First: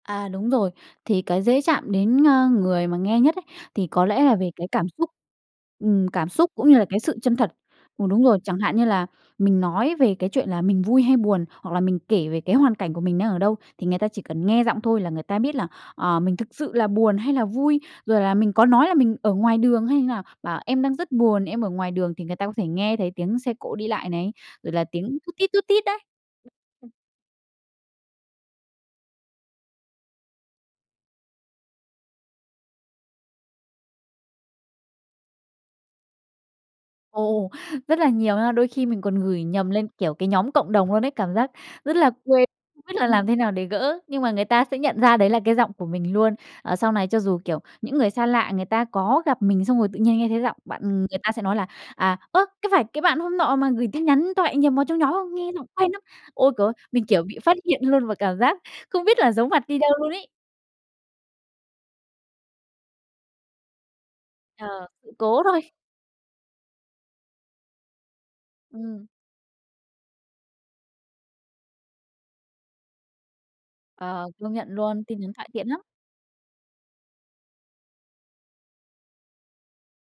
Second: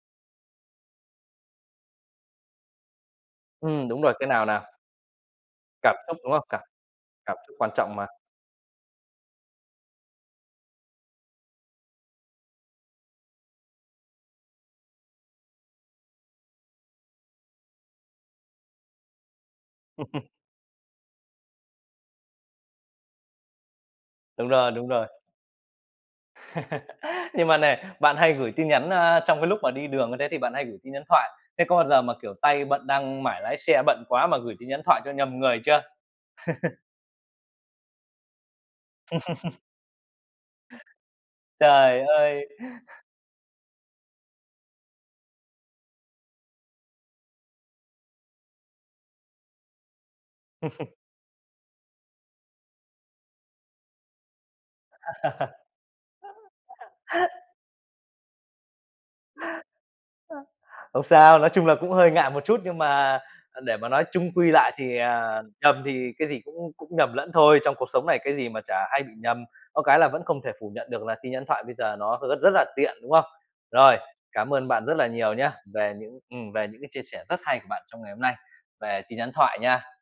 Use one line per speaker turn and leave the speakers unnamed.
À, đúng rồi. Thì cái dễ chạm đến, ơ, người mà nghe nhất ấy, thì
Ừm, đúng
có
rồi.
lẽ
Cái
là
nào
về
nào?
cái cảm xúc.
Cảm
Ừm,
xúc,
cảm
đúng không?
xúc
Cảm
cũng như là cái sự chân
cảm
thật.
xúc quan trọng mà.
Ừm, đúng rồi. Chẳng hạn như là mình nói về cái chuyện là mình vui hay buồn, hoặc là mình kể về cái hoàn cảnh của mình đang ở đâu, thì người ta chỉ cần nghe giọng thôi là người ta biết là, ờ, mình thực sự là buồn hay là vui, rồi là mình có nói là mình ở ngoài đường hay như nào, bảo: "Em đang rất buồn, em ở ngoài đường", thì người ta có thể nghe thấy tiếng xe cộ đi lại này,
Đúng rồi,
rồi là
đúng rồi.
tiếng tút tít, tút tít đấy.
Nhưng mà nè, bạn hay gửi tin nhắn, a, trong cái lúc mà đi đường thế thì bạn hay gửi tin nhắn thoại. Thế có bao giờ mà, kiểu, tay bận đang mãi lái xe, bận quá mà gửi tin nhắn thoại cho nhầm người chưa?
Ồ, rất là nhiều nha. Đôi khi mình còn gửi nhầm lên, kiểu, cái nhóm cộng đồng luôn ấy, cảm giác rất
Trời
là quê,
ơi!
[unintelligible] biết là làm thế nào để gỡ, nhưng mà người ta sẽ nhận ra đấy là cái giọng của mình luôn. Ờ, sau này cho dù, kiểu, những người xa lạ, người ta có gặp mình xong rồi tự nhiên nghe thấy giọng bạn, người ta sẽ nói là "À, ơ, có phải cái bạn hôm nọ mà gửi tin nhắn thoại nhầm vào trong nhóm không? Nghe giọng quen lắm." Ôi, c mình, kiểu, bị phát hiện luôn và cảm giác không biết là giấu mặt đi đâu luôn ấy.
Không sao, nói chung là cũng hơi ngại một chút nhưng mà, à, để mà nói chung quy lại
Ờ,
thì,
sự
à,
cố thôi.
nhầm thì cái gì cũng cũng nhầm lẫn thôi, trong cuộc sống này cái gì mà chả hay
Ừm.
bị nhầm. Có cái là vẫn không thể phủ nhận được là tin nhắn thoại bây giờ nó [unintelligible] rất là tiện, đúng không? Rồi,
Ờ, công
cảm ơn
nhận
bạn rất
luôn,
là
tin nhắn
nhiều
thoại
nhá,
tiện lắm.
về những ừm, về những cái chia sẻ rất hay của bạn trong ngày hôm nay về tin nhắn thoại nha.